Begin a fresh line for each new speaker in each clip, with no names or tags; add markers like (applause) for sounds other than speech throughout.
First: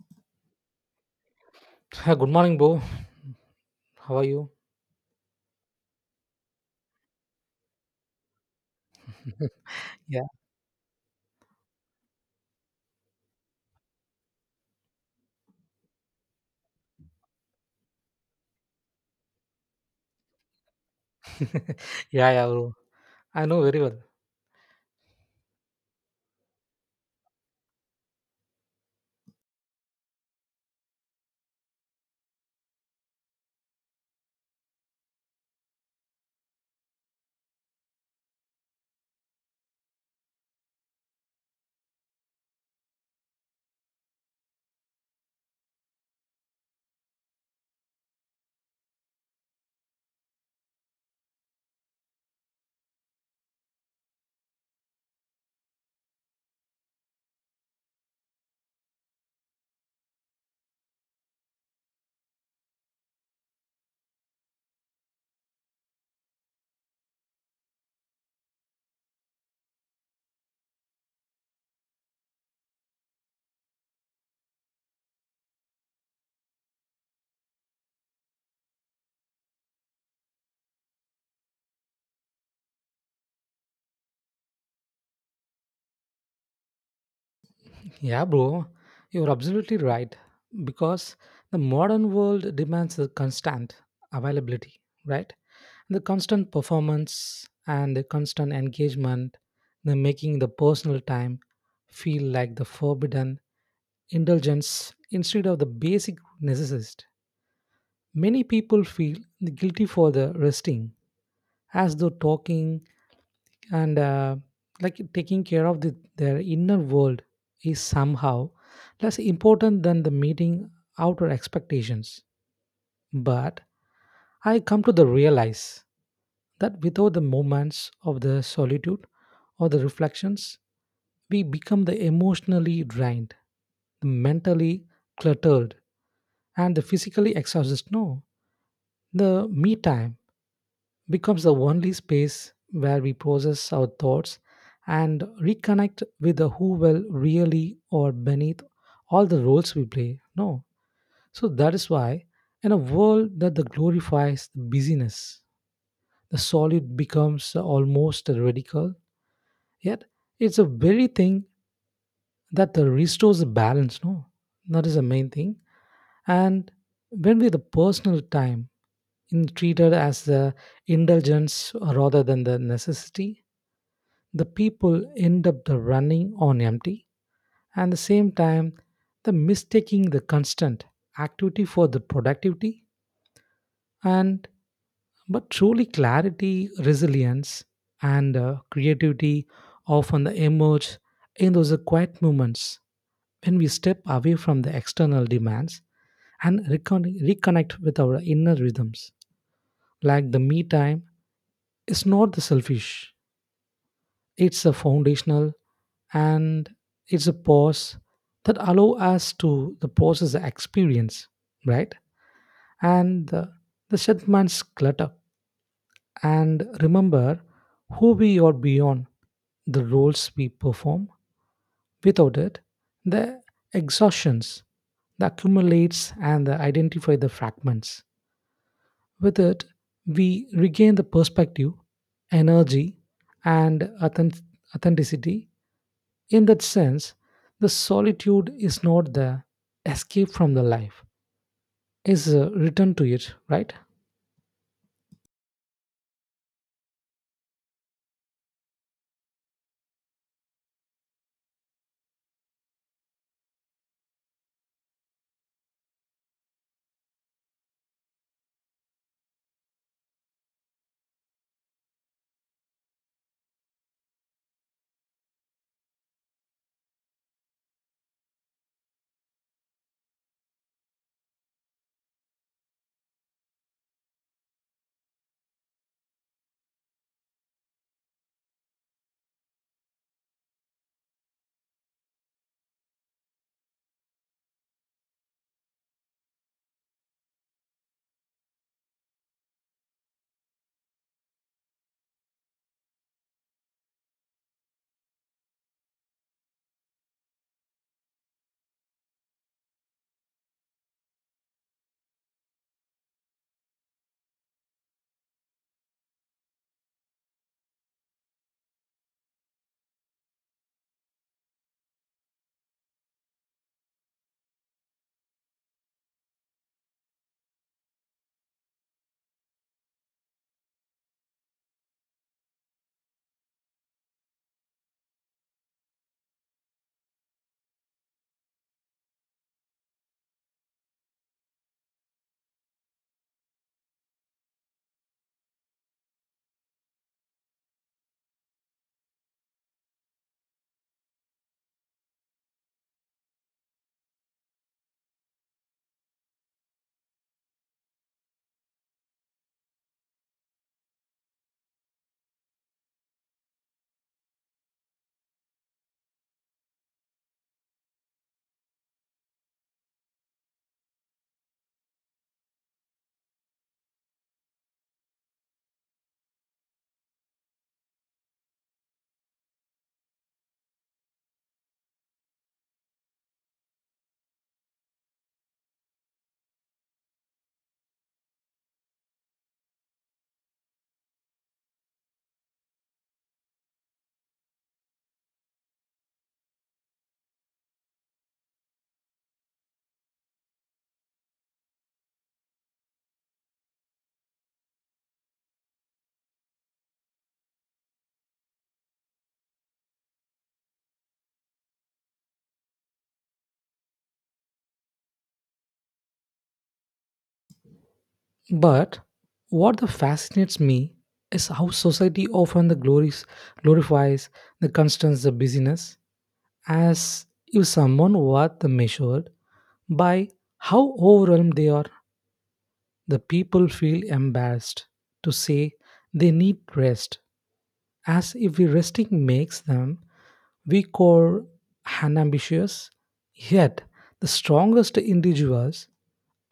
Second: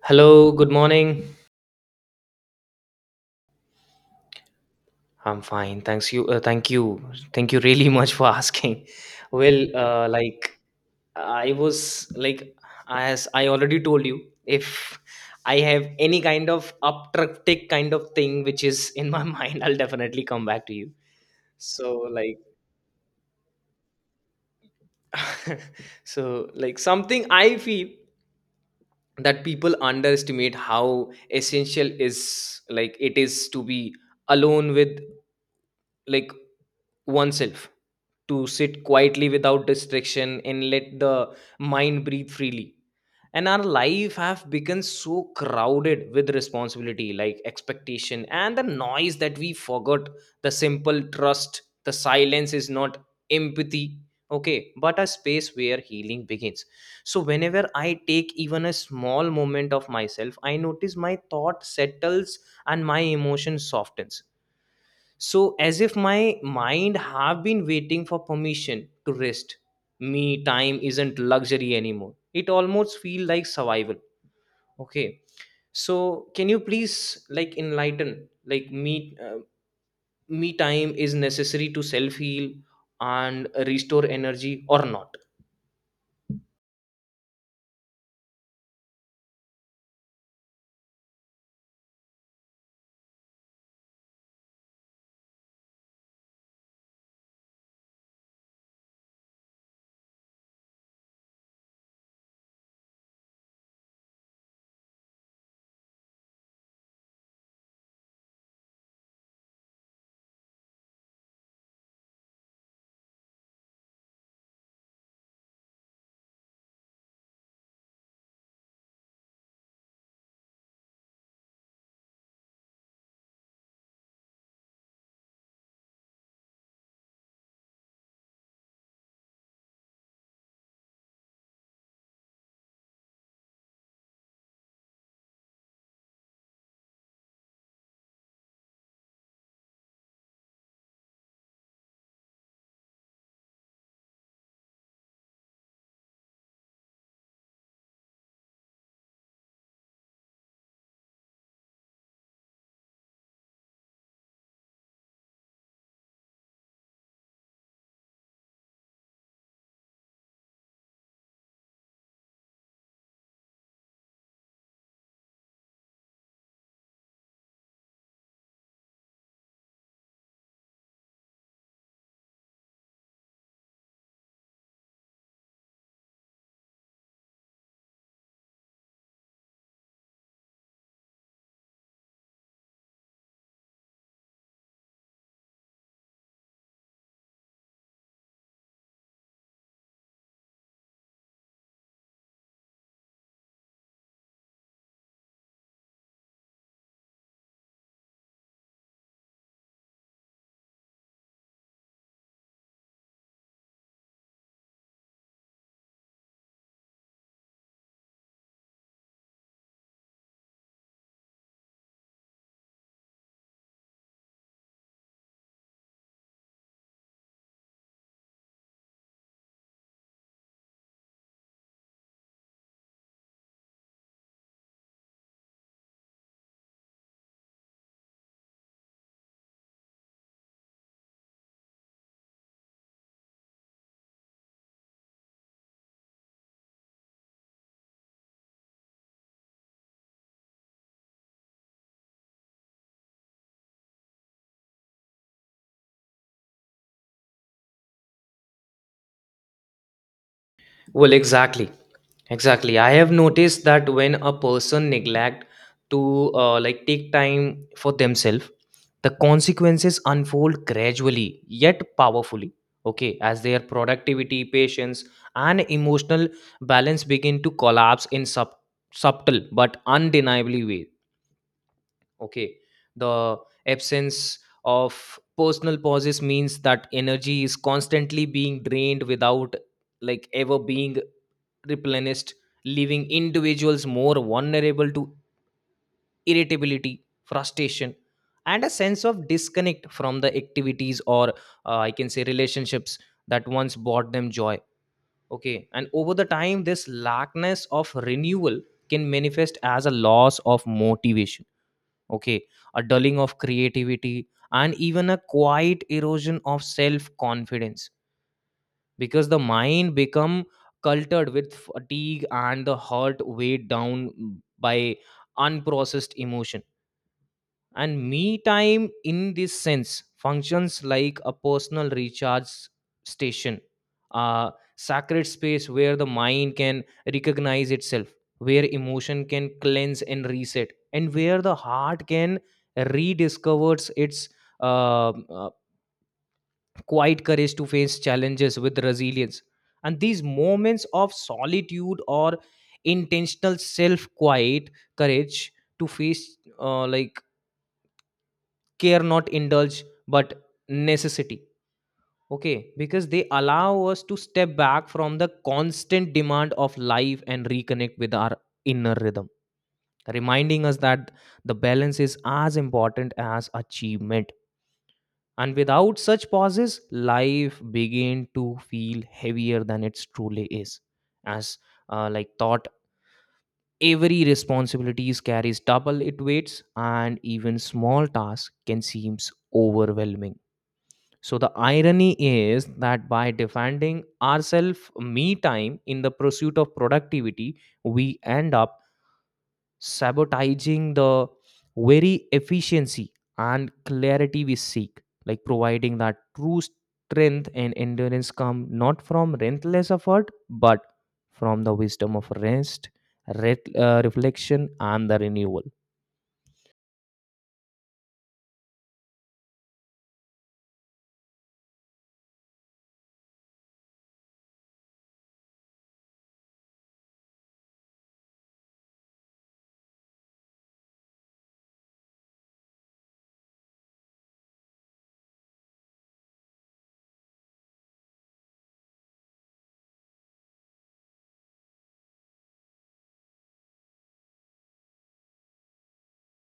Hello, good morning.
Yeah, good morning, bro. How are you?
I'm fine. Thanks you. Thank you. Thank you really (laughs) much for asking. (laughs) Well,
Yeah,
like I was like As I already told you, if I have any kind of uptractic kind of thing which is in my (laughs) mind, I'll definitely come back to you. So
(laughs) yeah,
like
yeah, bro. I know very well.
(laughs) Something I feel that people underestimate how essential is like it is to be alone with like oneself, to sit quietly without distraction and let the mind breathe freely. And our life have become so crowded with responsibility, like expectation and the noise, that we forgot the simple trust the silence is not empathy, okay, but a space where healing begins. So whenever I take even a small moment of myself, I notice my thought settles and my emotion softens, so as if my mind have been waiting for permission to rest. Me time isn't luxury anymore, it almost feel like survival. Okay, so can you please enlighten me, me time is necessary to self heal and restore energy or not?
Yeah, bro, you're absolutely right. Because the modern world demands the constant availability, right? The constant performance and the constant engagement, the making the personal time feel like the forbidden indulgence instead of the basic necessity. Many people feel guilty for the resting, as though talking and like taking care of their inner world is somehow less important than the meeting outer expectations, but I come to the realize that without the moments of the solitude or the reflections we become the emotionally drained, mentally cluttered, and the physically exhausted, no? The me time becomes the only space where we process our thoughts and reconnect with the who will really or beneath all the roles we play. No. So that is why, in a world that the glorifies the busyness, the solid becomes almost radical. Yet it's a very thing that the restores the balance, no? That is the main thing. And when we the personal time in treated as the indulgence rather than the necessity, the people end up the running on empty and the same time the mistaking the constant activity for the productivity, and but truly clarity, resilience, and creativity often emerge in those quiet moments when we step away from the external demands and reconnect with our inner rhythms, like the me time is not the selfish, it's a foundational, and it's a pause that allow us to the process the experience, right? And the shed man's clutter and remember who we are beyond the roles we perform. Without it, the exhaustions the accumulates and the identify the fragments. With it, we regain the perspective, energy, and authenticity. In that sense, the solitude is not the escape from the life, is a return to it, right?
Well, exactly. Exactly. I have noticed that when a person neglect to take time for themselves, the consequences unfold gradually yet powerfully. Okay, as their productivity, patience, and emotional balance begin to collapse in subtle but undeniably way. Okay, the absence of personal pauses means that energy is constantly being drained without ever being replenished, leaving individuals more vulnerable to irritability, frustration, and a sense of disconnect from the activities or, I can say, relationships that once brought them joy. Okay, and over the time, this lackness of renewal can manifest as a loss of motivation. Okay, a dulling of creativity, and even a quiet erosion of self confidence, because the mind become cultured with fatigue and the heart weighed down by unprocessed emotion. And me time in this sense functions like a personal recharge station, a sacred space where the mind can recognize itself, where emotion can cleanse and reset, and where the heart can rediscover its uh, uh, quiet courage to face challenges with resilience. And these moments of solitude or intentional self quiet courage to face, care, not indulge, but necessity. Okay, because they allow us to step back from the constant demand of life and reconnect with our inner rhythm, reminding us that the balance is as important as achievement. And without such pauses, life began to feel heavier than it truly is. As, thought, every responsibilities carries double it weights, and even small tasks can seem overwhelming. So the irony is that by defending ourselves me time in the pursuit of productivity, we end up sabotaging the very efficiency and clarity we seek, like providing that true strength and endurance come not from relentless effort, but from the wisdom of rest, reflection, and the renewal.
But what the fascinates me is how society often the glories glorifies the constants the busyness as if someone were the measured by how overwhelmed they are. The people feel embarrassed to say they need rest, as if we resting makes them weak or unambitious. Yet, the strongest individuals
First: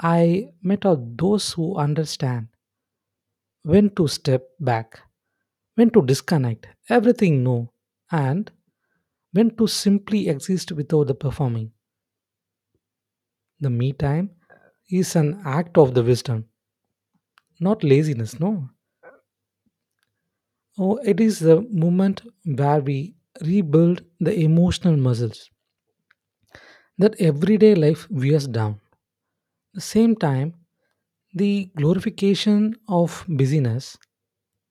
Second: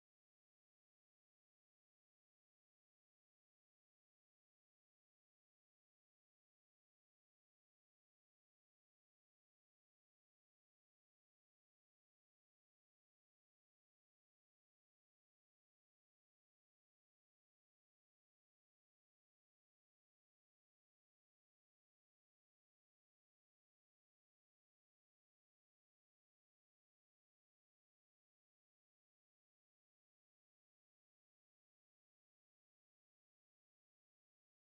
I met are those who understand when to step back, when to disconnect everything, no, and when to simply exist without the performing. The me time is an act of the wisdom, not laziness, no. Oh, it is the moment where we rebuild the emotional muscles that everyday life wears down. The same time, the glorification of busyness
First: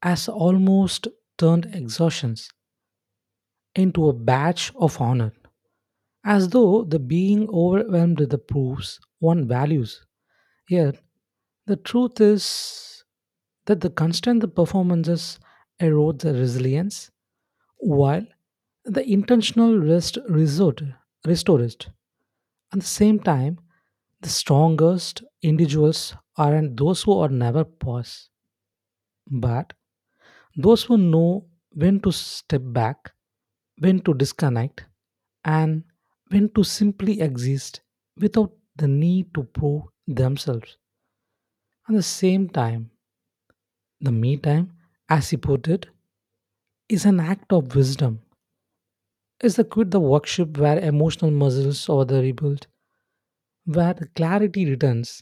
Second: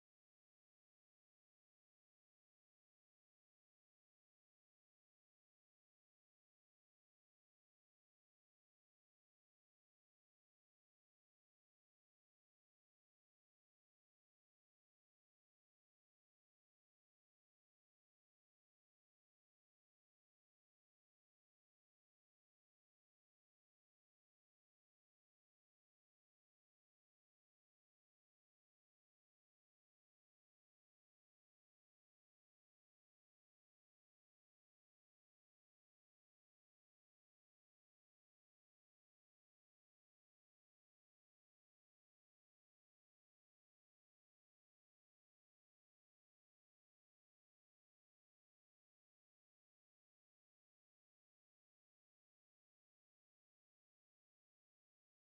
has almost turned exhaustions into a badge of honor, as though the being overwhelmed with the proofs one values. Yet, the truth is that the constant the performances erode the resilience, while the intentional rest resort restored it. At the same time, the strongest individuals aren't those who are never pause, but those who know when to step back, when to disconnect, and when to simply exist without the need to prove themselves. At the same time, the me time, as he put it, is an act of wisdom. It's the quit the workshop where emotional muscles are the rebuilt, where the clarity returns,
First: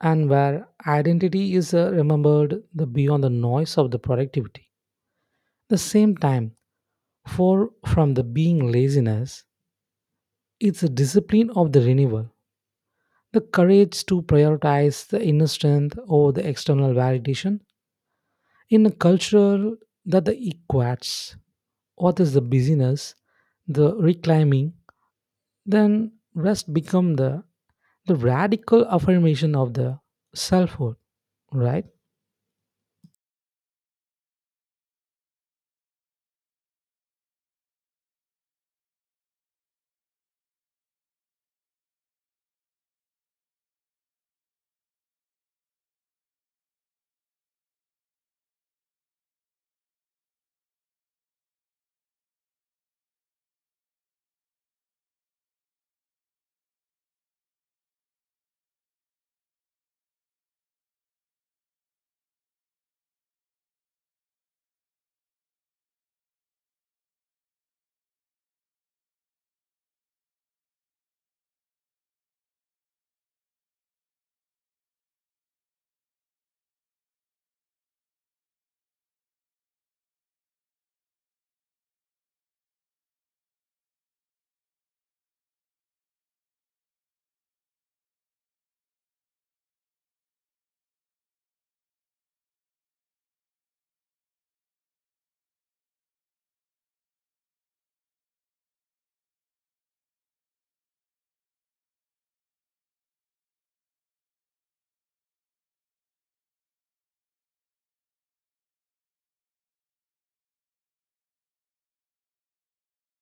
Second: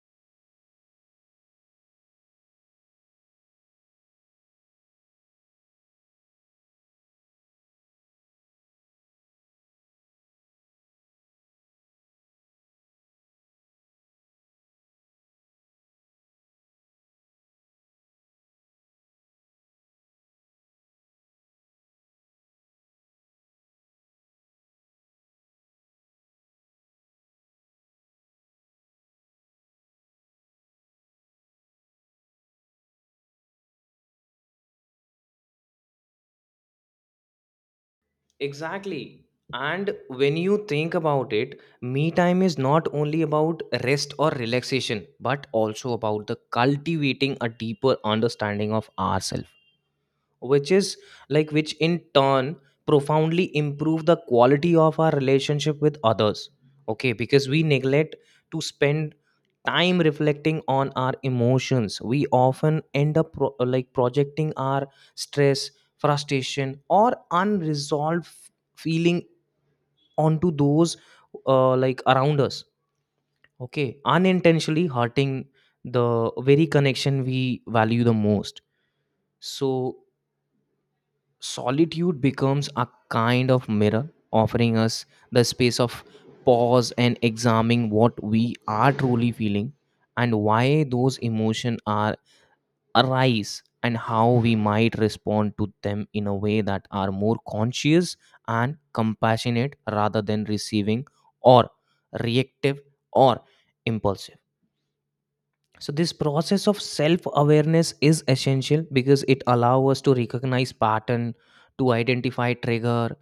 and where identity is remembered the beyond the noise of the productivity. The same time, for from the being laziness, it's a discipline of the renewal, the courage to prioritize the inner strength over the external validation in a culture that the equates what is the busyness, the reclaiming, then rest become the radical affirmation of the selfhood, right?
Exactly. And when you think about it, me time is not only about rest or relaxation, but also about the cultivating a deeper understanding of ourselves, which is which in turn profoundly improve the quality of our relationship with others. Okay, because we neglect to spend time reflecting on our emotions, we often end up projecting our stress, frustration, or unresolved feeling onto those around us. Okay, unintentionally hurting the very connection we value the most. So solitude becomes a kind of mirror, offering us the space of pause and examining what we are truly feeling and why those emotions are arise, and how we might respond to them in a way that are more conscious and compassionate rather than receiving or reactive or impulsive. So this process of self-awareness is essential because it allows us to recognize pattern, to identify trigger,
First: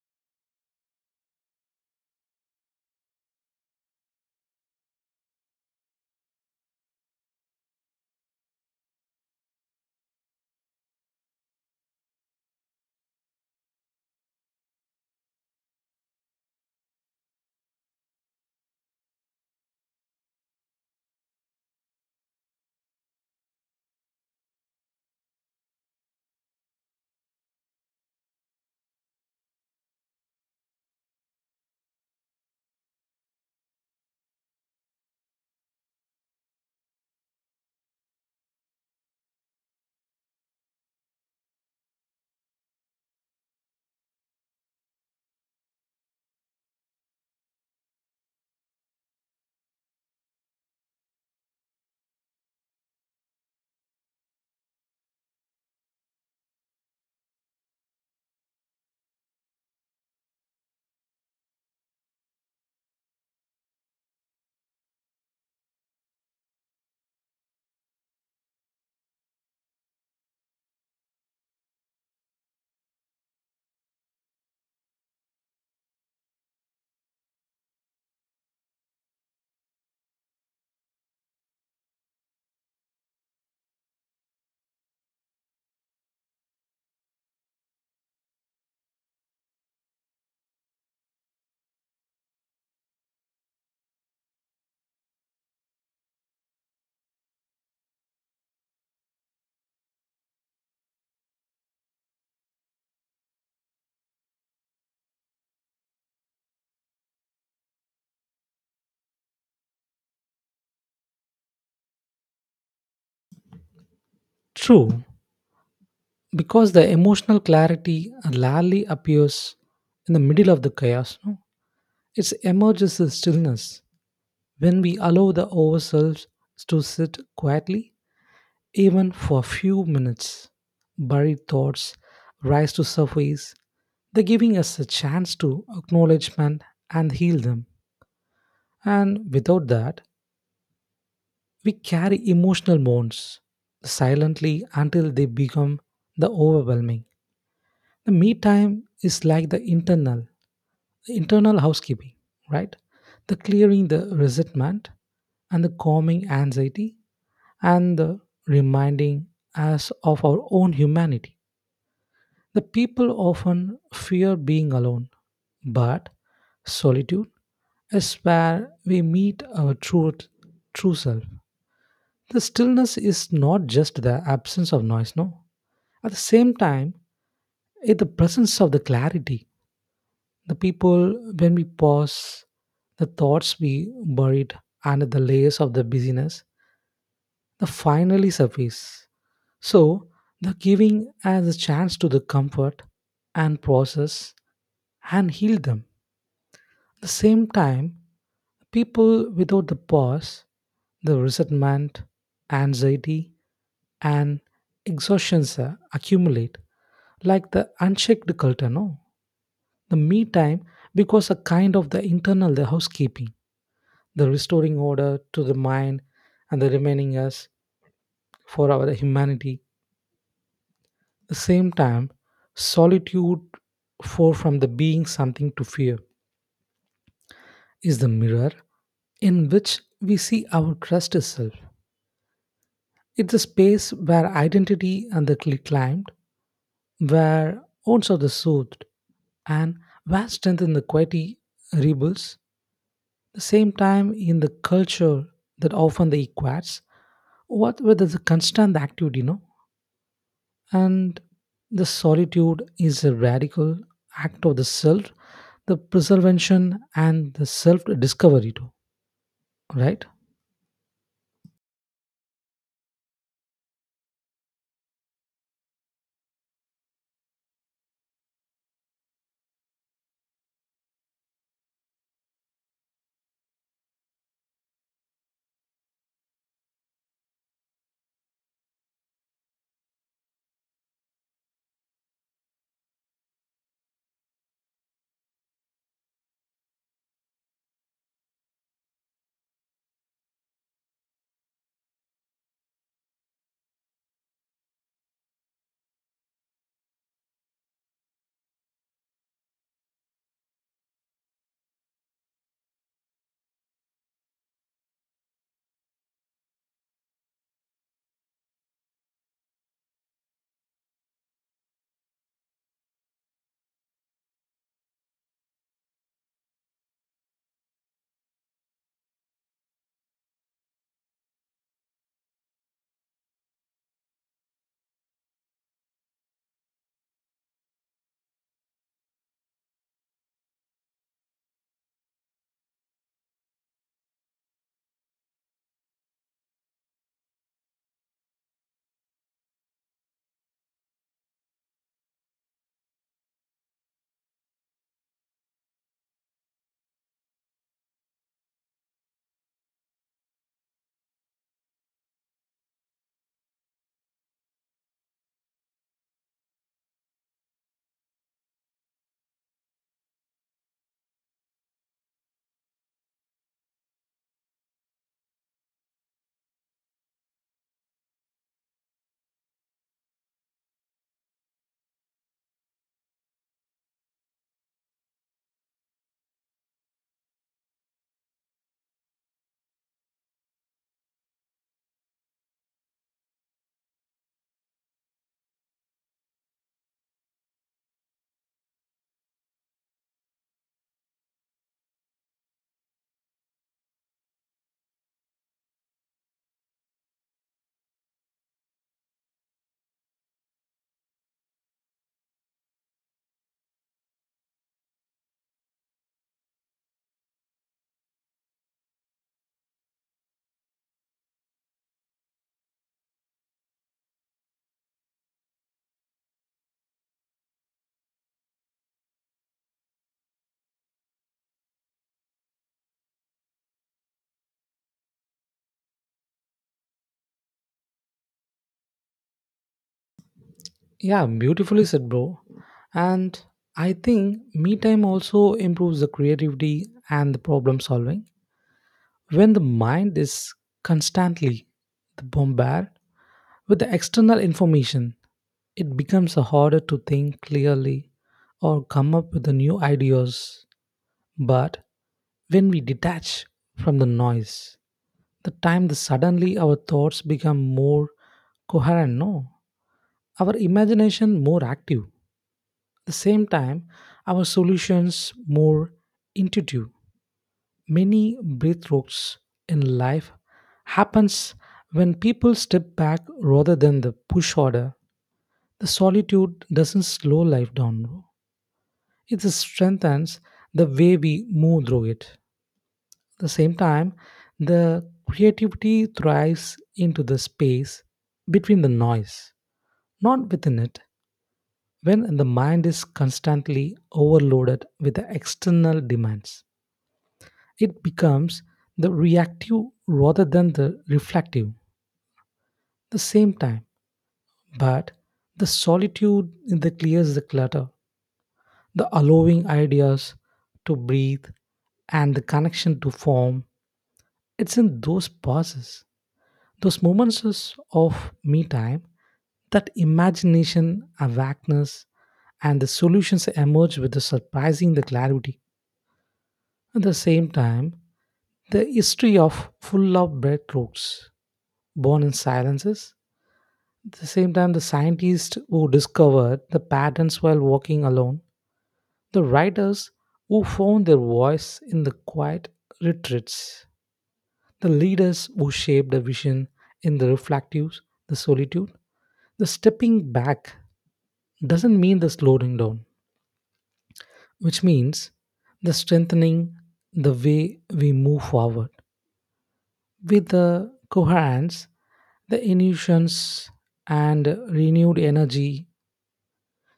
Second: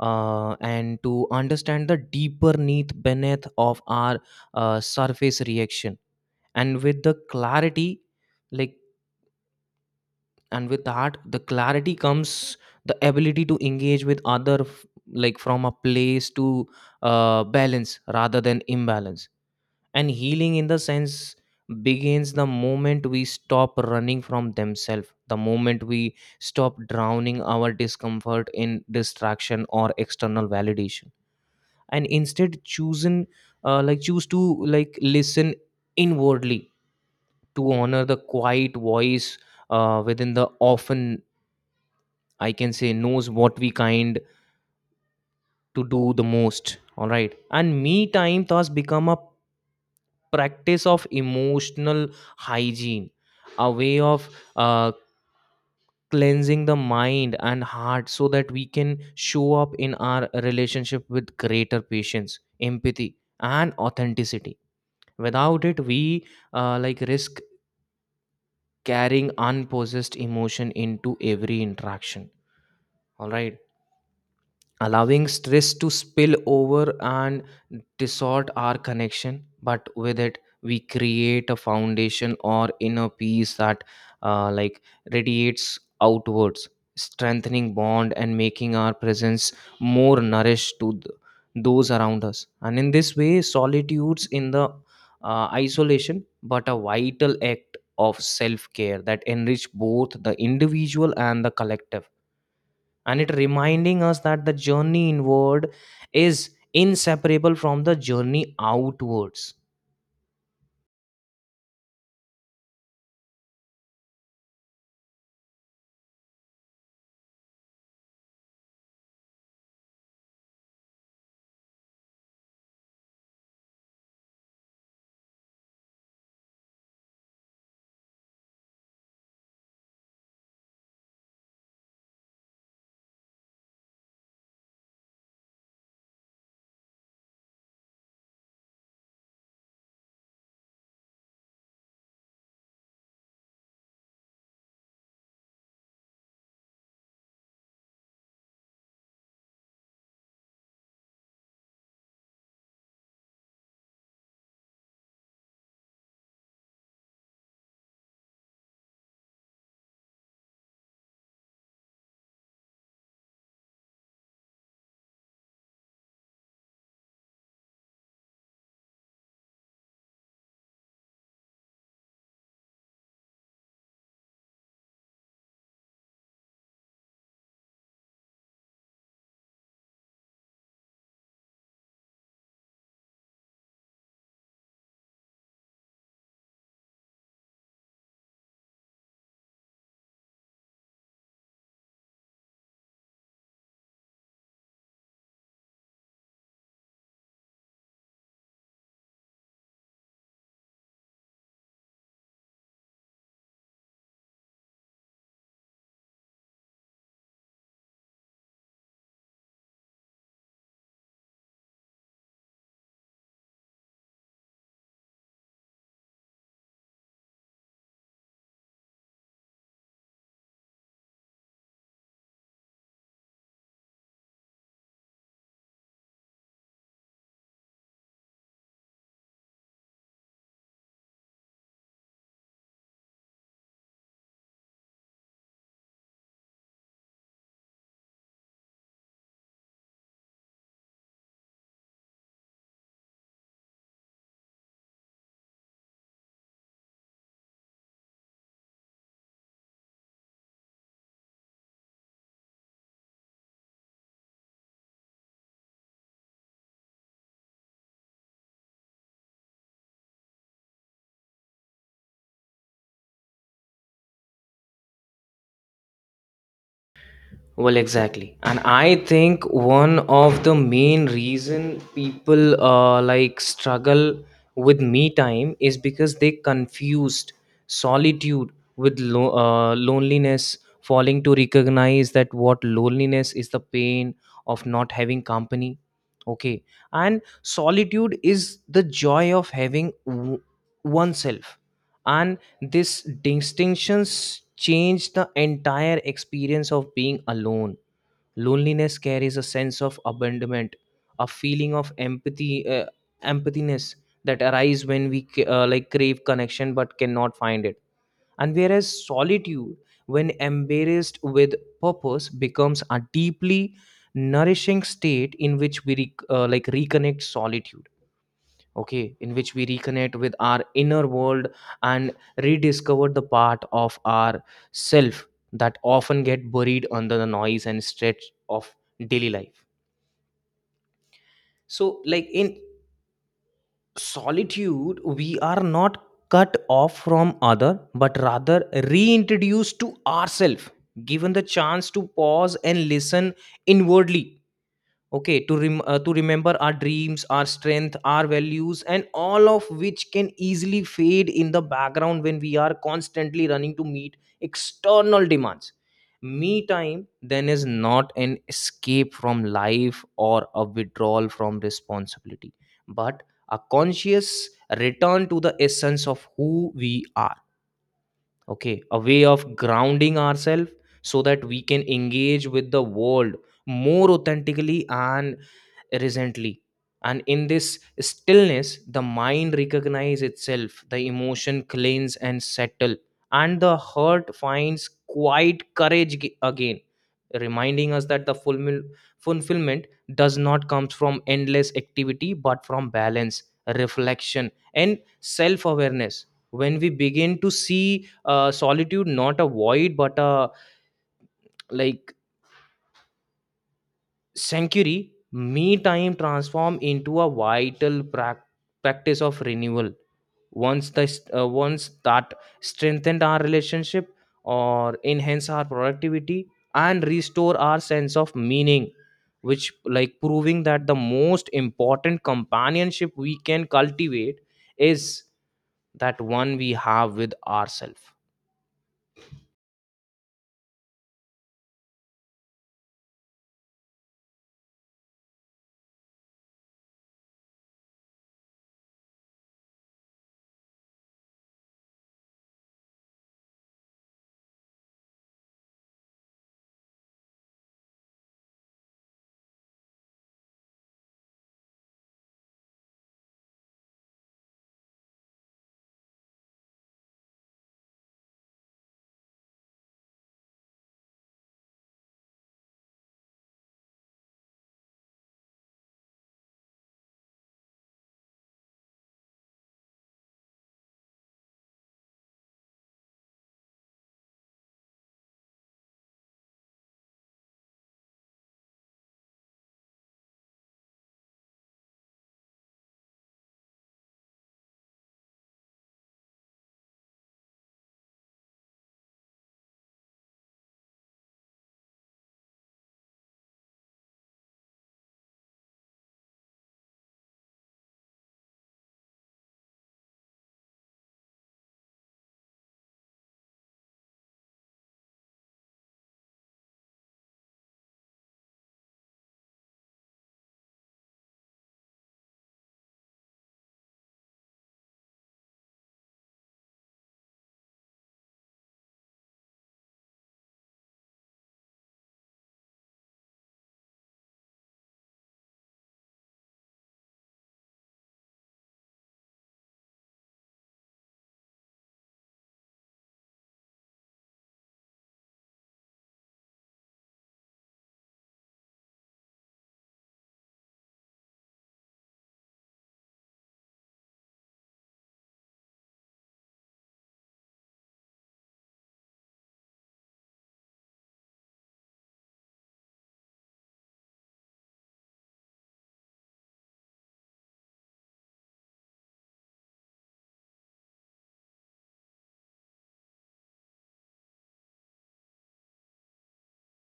and to understand the deeper need beneath of our surface reaction. And with the clarity, like and with that, the clarity comes the ability to engage with other, from a place to balance rather than imbalance. And healing in the sense begins the moment we stop running from themselves, the moment we stop drowning our discomfort in distraction or external validation, and instead choosing, choose to listen inwardly, to honor the quiet voice within the often, I can say, knows what we kind to do the most. All right, and me time thus become a practice of emotional hygiene, a way of uh, cleansing the mind and heart so that we can show up in our relationship with greater patience, empathy, and authenticity. Without it, we risk carrying unpossessed emotion into every interaction. All right, allowing stress to spill over and distort our connection, but with it we create a foundation or inner peace that uh, like radiates outwards, strengthening bond and making our presence more nourished to those around us. And in this way solitudes in the isolation but a vital act of self care that enrich both the individual and the collective, and it reminding us that the journey inward is inseparable from the journey outwards.
True, because the emotional clarity rarely appears in the middle of the chaos. No? It emerges the stillness. When we allow the ourselves to sit quietly, even for a few minutes, buried thoughts rise to surface, they're giving us a chance to acknowledgement and heal them. And without that, we carry emotional wounds silently until they become the overwhelming. The me time is like the internal housekeeping, right? The clearing the resentment and the calming anxiety and the reminding us of our own humanity. The people often fear being alone, but solitude is where we meet our true self. The stillness is not just the absence of noise, no. At the same time, it's the presence of the clarity. The people, when we pause, the thoughts we buried under the layers of the busyness, they finally surface. So, the giving as a chance to the comfort and process and heal them. The same time, people without the pause, the resentment, anxiety, and exhaustions accumulate like the unchecked culture, no? The me time because a kind of the internal the housekeeping, the restoring order to the mind and the remaining us for our humanity. The same time, solitude, for from the being something to fear, is the mirror in which we see our trust itself. It's a space where identity and climbed, where wounds are the soothed, and where strength in the quality rebuilds. The same time, in the culture that often they equates, what with the constant activity, no? And the solitude is a radical act of the self, the preservation and the self discovery too, right?
Well, exactly. And I think one of the main reason people struggle with me time is because they confused solitude with loneliness, falling to recognize that what loneliness is the pain of not having company. Okay. And solitude is the joy of having oneself. And these distinctions change the entire experience of being alone. Loneliness carries a sense of abandonment, a feeling of empathy, empathiness, that arise when we crave connection but cannot find it. And whereas solitude, when embraced with purpose, becomes a deeply nourishing state in which we reconnect solitude, okay, in which we reconnect with our inner world and rediscover the part of our self that often get buried under the noise and stretch of daily life. So in solitude we are not cut off from other, but rather reintroduced to ourselves, given the chance to pause and listen inwardly. Okay, to remember our dreams, our strength, our values, and all of which can easily fade in the background when we are constantly running to meet external demands. Me time then is not an escape from life or a withdrawal from responsibility, but a conscious return to the essence of who we are. Okay, a way of grounding ourselves so that we can engage with the world more authentically and recently. And in this stillness the mind recognizes itself, the emotion cleanse and settle, and the heart finds quiet courage again, reminding us that the fulfillment does not come from endless activity but from balance, reflection, and self awareness. When we begin to see solitude not a void but a like sanctuary, me time transform into a vital practice of renewal. Once the uh, once that strengthened our relationship or enhance our productivity and restore our sense of meaning, which like proving that the most important companionship we can cultivate is that one we have with ourselves.
Yeah, beautifully said, bro. And I think me time also improves the creativity and the problem solving. When the mind is constantly bombarded with the external information, it becomes harder to think clearly or come up with the new ideas. But when we detach from the noise, the time the suddenly our thoughts become more coherent, no? Our imagination more active. At the same time, our solutions more intuitive. Many breakthroughs in life happens when people step back rather than the push order. The solitude doesn't slow life down, no. It strengthens the way we move through it. The same time, the creativity thrives into the space between the noise, not within it. When the mind is constantly overloaded with the external demands, it becomes the reactive rather than the reflective. The same time, but the solitude that clears the clutter, the allowing ideas to breathe, and the connection to form. It's in those pauses, those moments is of me time, that imagination, awakeness, and the solutions emerge with the surprising the clarity. At the same time, the history of full of breadcrumbs born in silences. At the same time, the scientists who discovered the patterns while walking alone, the writers who found their voice in the quiet retreats, the leaders who shaped the vision in the reflective, the solitude, the stepping back doesn't mean the slowing down, which means the strengthening the way we move forward with the coherence, the illusions, and renewed energy.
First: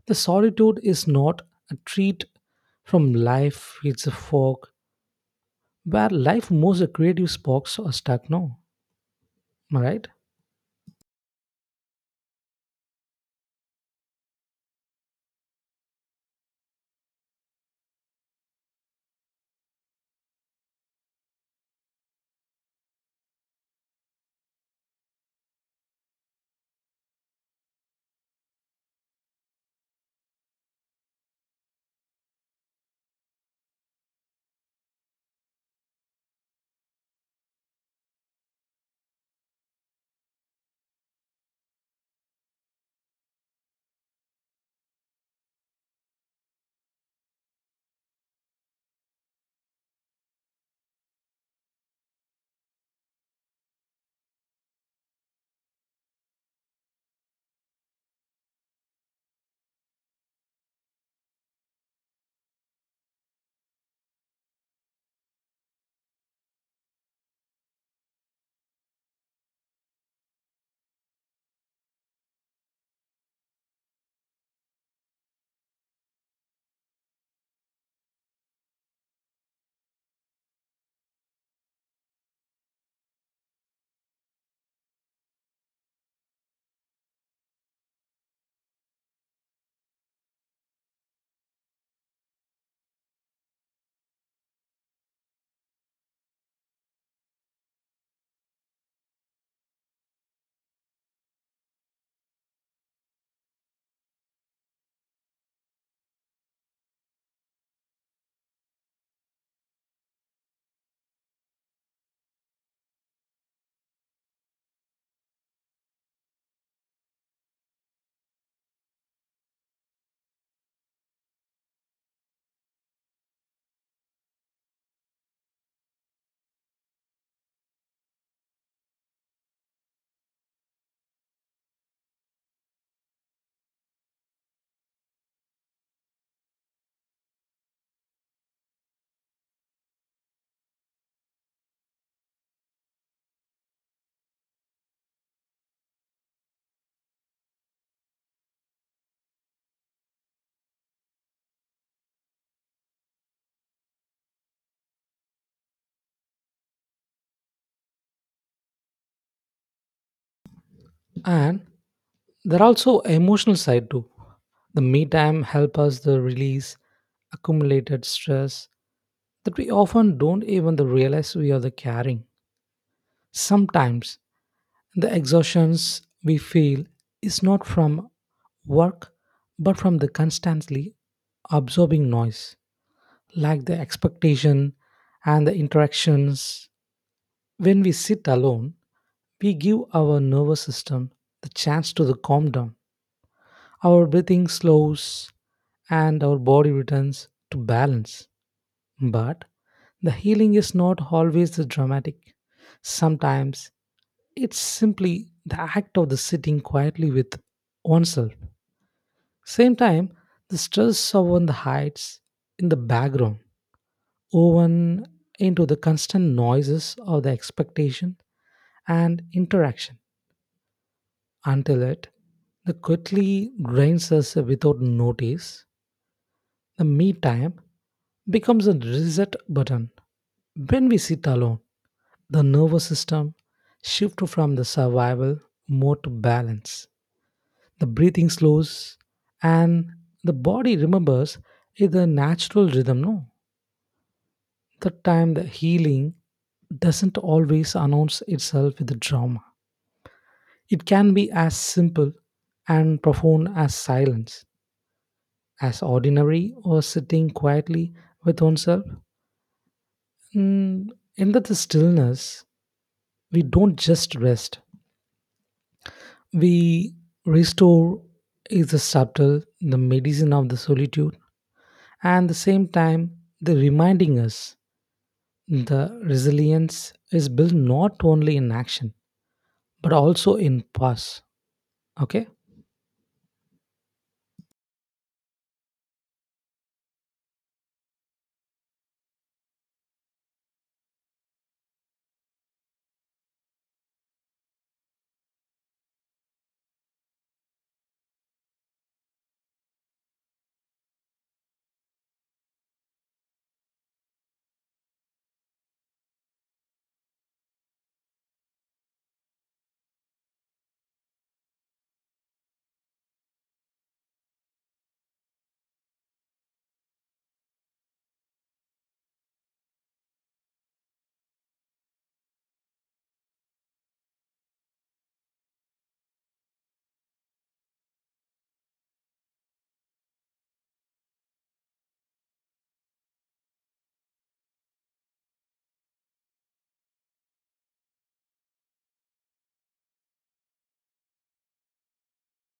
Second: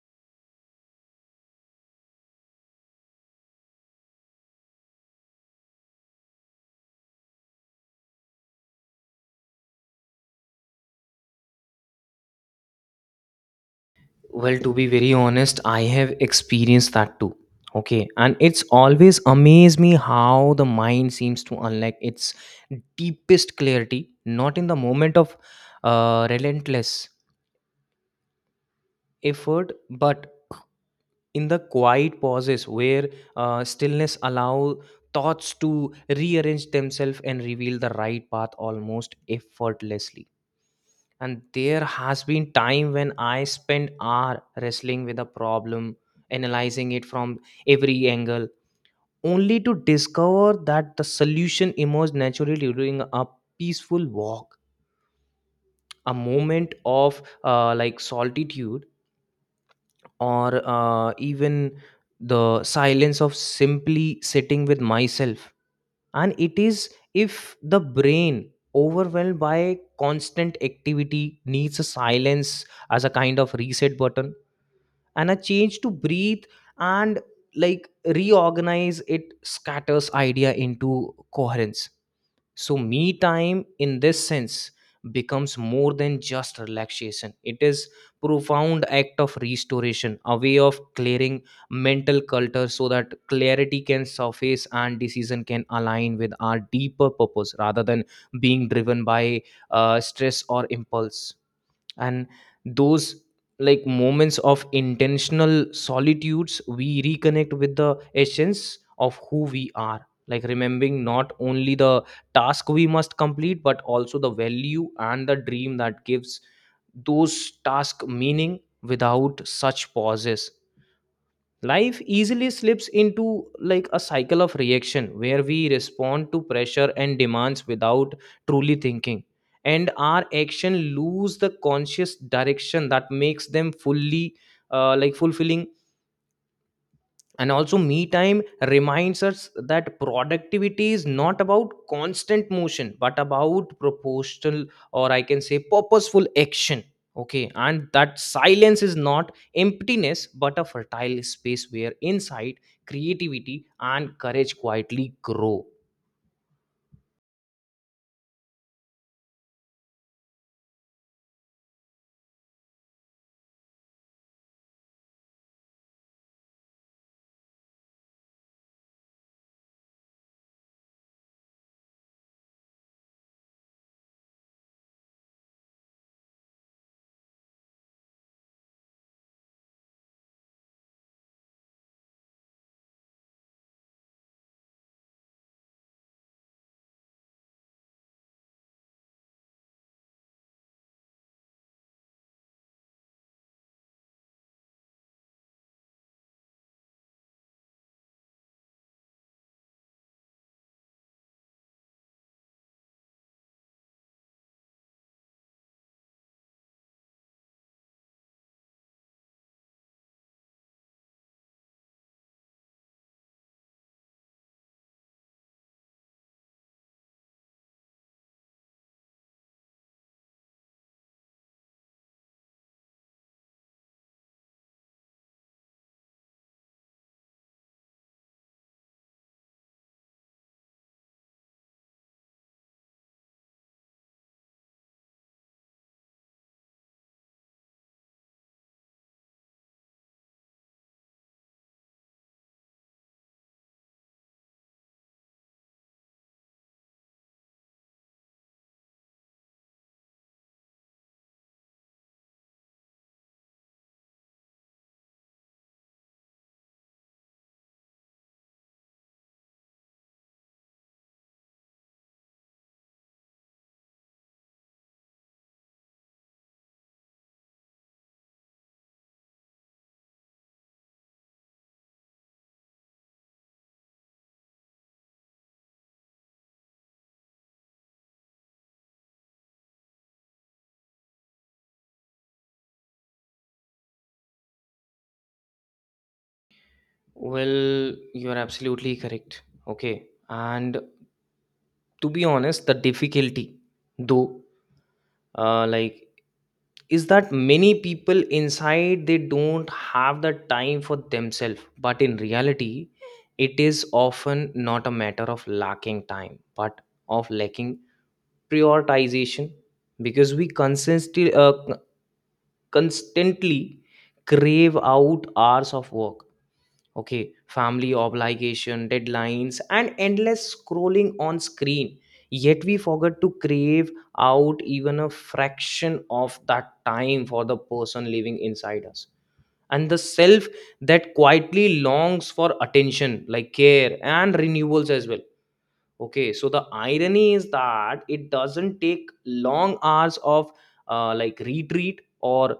The solitude is not a treat from life, it's a fog where life moves the creative sparks are stuck now. Am I right?
Well, to be very honest, I have experienced that too. Okay. And it's always amazed me how the mind seems to unlock its deepest clarity, not in the moment of relentless effort, but in the quiet pauses where stillness allow thoughts to rearrange themselves and reveal the right path almost effortlessly. And there has been time when I spent hour wrestling with a problem, analyzing it from every angle, only to discover that the solution emerged naturally during a peaceful walk, a moment of solitude, or even the silence of simply sitting with myself. And it is if the brain, overwhelmed by constant activity, needs a silence as a kind of reset button and a change to breathe and reorganize it scatters idea into coherence. So, me time in this sense becomes more than just relaxation. It is profound act of restoration, a way of clearing mental clutter so that clarity can surface and decision can align with our deeper purpose rather than being driven by stress or impulse. And those moments of intentional solitudes, we reconnect with the essence of who we are, like remembering not only the task we must complete but also the value and the dream that gives those task meaning. Without such pauses, life easily slips into a cycle of reaction where we respond to pressure and demands without truly thinking, and our action lose the conscious direction that makes them fully fulfilling. And also me time reminds us that productivity is not about constant motion but about proportional, or I can say purposeful action. Okay, and that silence is not emptiness but a fertile space where insight, creativity, and courage quietly grow.
And there are also emotional side too. The me time help us to release accumulated stress that we often don't even the realize we are the carrying. Sometimes the exhaustions we feel is not from work but from the constantly absorbing noise, like the expectation and the interactions. When we sit alone, we give our nervous system the chance to the calm down. Our breathing slows and our body returns to balance. But the healing is not always dramatic. Sometimes it's simply the act of the sitting quietly with oneself. Same time, the stress of one hides in the background, woven into the constant noises of the expectation and interaction, until it the quickly drains us without notice. The me time becomes a reset button. When we sit alone, the nervous system shifts from the survival mode to balance. The breathing slows and the body remembers is a natural rhythm, no? The time the healing doesn't always announce itself with drama. It can be as simple and profound as silence, as ordinary or sitting quietly with oneself. Mm, in that stillness, we don't just rest, we restore is the subtle, the medicine of the solitude, and the same time, the reminding us the resilience is built not only in action but also in pause. Okay,
Well, you're absolutely correct. Okay, and to be honest, the difficulty though, uh, like is that many people inside they don't have the time for themselves, but in reality it is often not a matter of lacking time but of lacking prioritization, because we consistently constantly crave out hours of work, okay, family obligation, deadlines, and endless scrolling on screen, yet we forget to crave out even a fraction of that time for the person living inside us and the self that quietly longs for attention, like care and renewals as well. Okay, so the irony is that it doesn't take long hours of retreat or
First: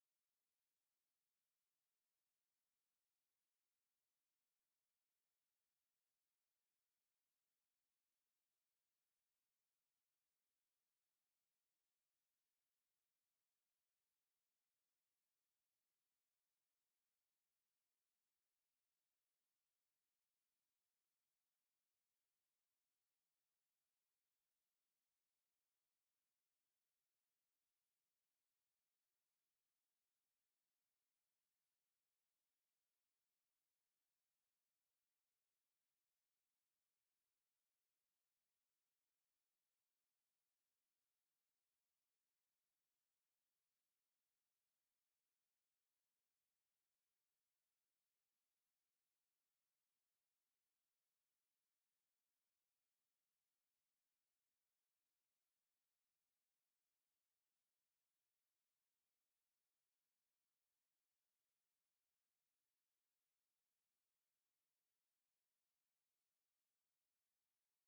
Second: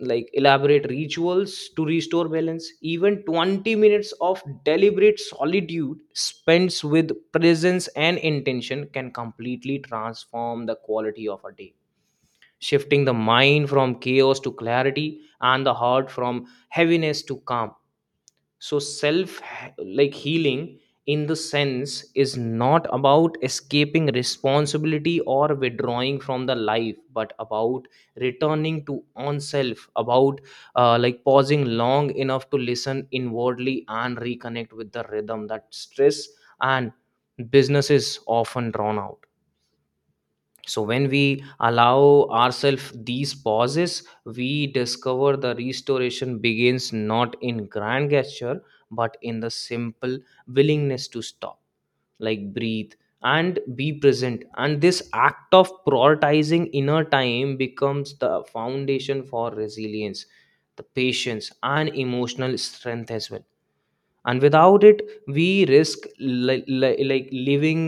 elaborate rituals to restore balance. Even 20 minutes of deliberate solitude spent with presence and intention can completely transform the quality of a day, shifting the mind from chaos to clarity and the heart from heaviness to calm. So self healing in the sense is not about escaping responsibility or withdrawing from the life, but about returning to own self, about pausing long enough to listen inwardly and reconnect with the rhythm that stress and businesses often drown out. So when we allow ourselves these pauses, we discover the restoration begins not in grand gesture but in the simple willingness to stop, breathe, and be present. And this act of prioritizing inner time becomes the foundation for resilience, the patience and emotional strength as well. And without it, we risk living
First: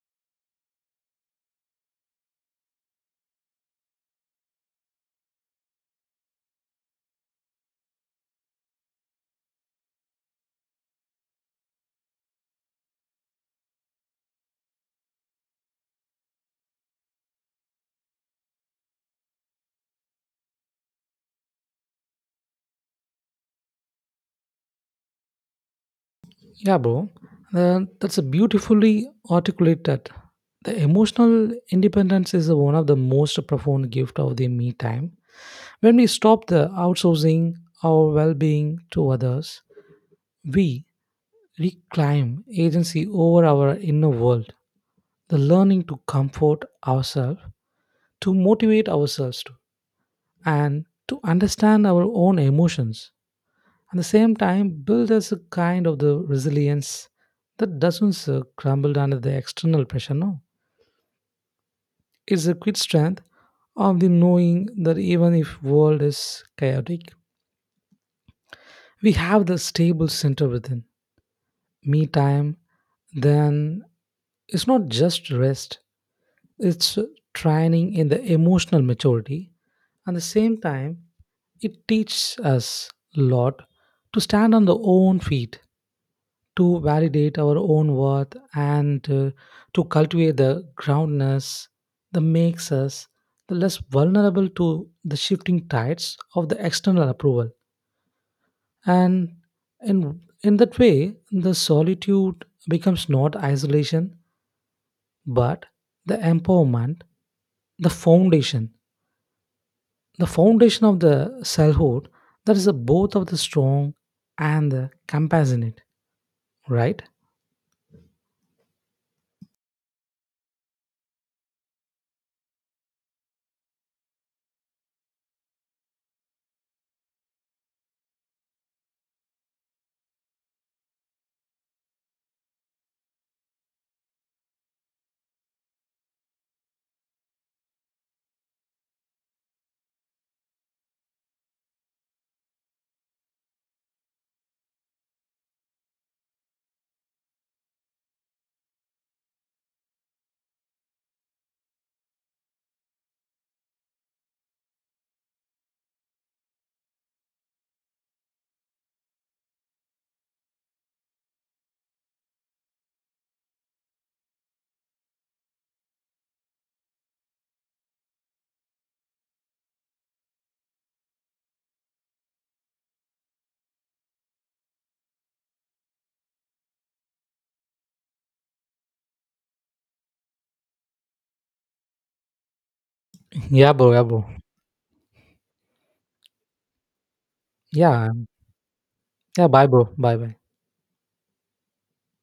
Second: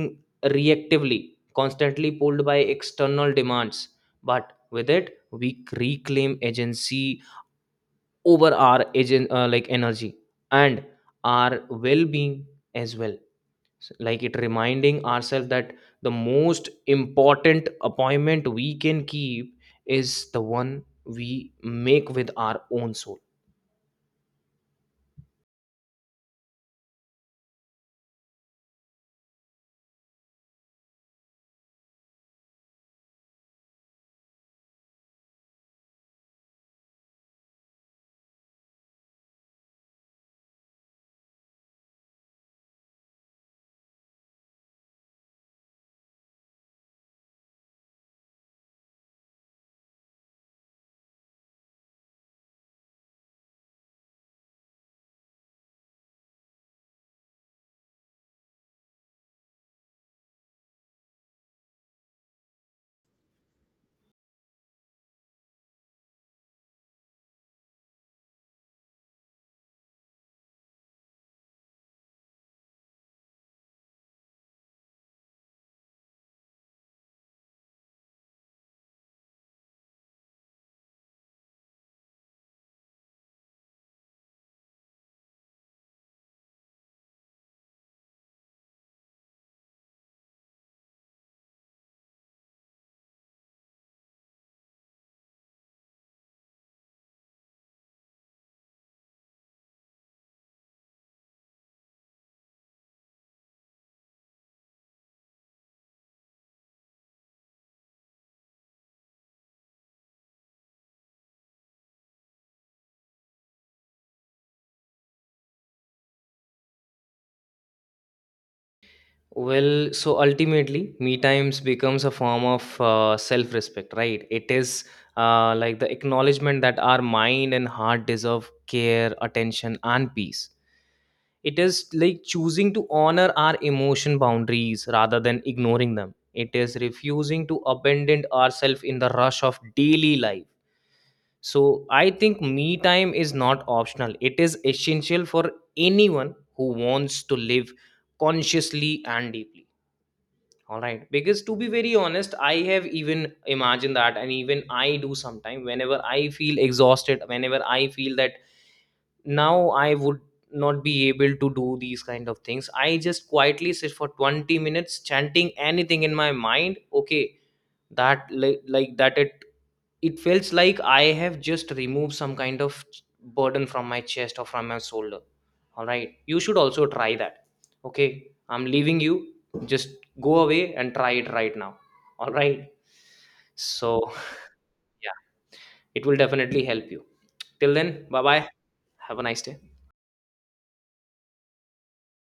reactively, constantly pulled by external demands, but with it we reclaim agency over our agent like energy and our well-being as well. It reminding ourselves that the most important appointment we can keep is the one we make with our own soul.
yeah, bro, that's a beautifully articulated. The emotional independence is one of the most profound gift of the me time. When we stop the outsourcing our well-being to others, we reclaim agency over our inner world, the learning to comfort ourselves, to motivate ourselves to, and to understand our own emotions. At the same time, build us a kind of the resilience that doesn't crumble under the external pressure. No, it's a quick strength of the knowing that even if world is chaotic, we have the stable center within. Me time, then it's not just rest; it's training in the emotional maturity. At the same time it teaches us a lot to stand on the own feet, to validate our own worth, and to cultivate the groundness that makes us the less vulnerable to the shifting tides of the external approval, and in that way the solitude becomes not isolation but the empowerment, the foundation the foundation of the selfhood that is a both of the strong and the compassionate, right?
Well, so ultimately, me times becomes a form of self respect, right? It is the acknowledgement that our mind and heart deserve care, attention, and peace. It is like choosing to honor our emotion boundaries rather than ignoring them. It is refusing to abandon ourselves in the rush of daily life. So I think me time is not optional, it is essential for anyone who wants to live consciously and deeply. All right. Because to be very honest, I have even imagined that, and even I do sometime whenever I feel exhausted, whenever I feel that now I would not be able to do these kind of things, I just quietly sit for 20 minutes chanting anything in my mind. Okay, that like that it feels like I have just removed some kind of burden from my chest or from my shoulder. All right, you should also try that. Okay, I'm leaving you, just go away and try it right now. All right.
Yeah,
So
bro. Yeah, bro.
(laughs) yeah, it will definitely help you. Till then,
Yeah,
bye bye. Have a nice
yeah,
day.
bye bro, bye bye.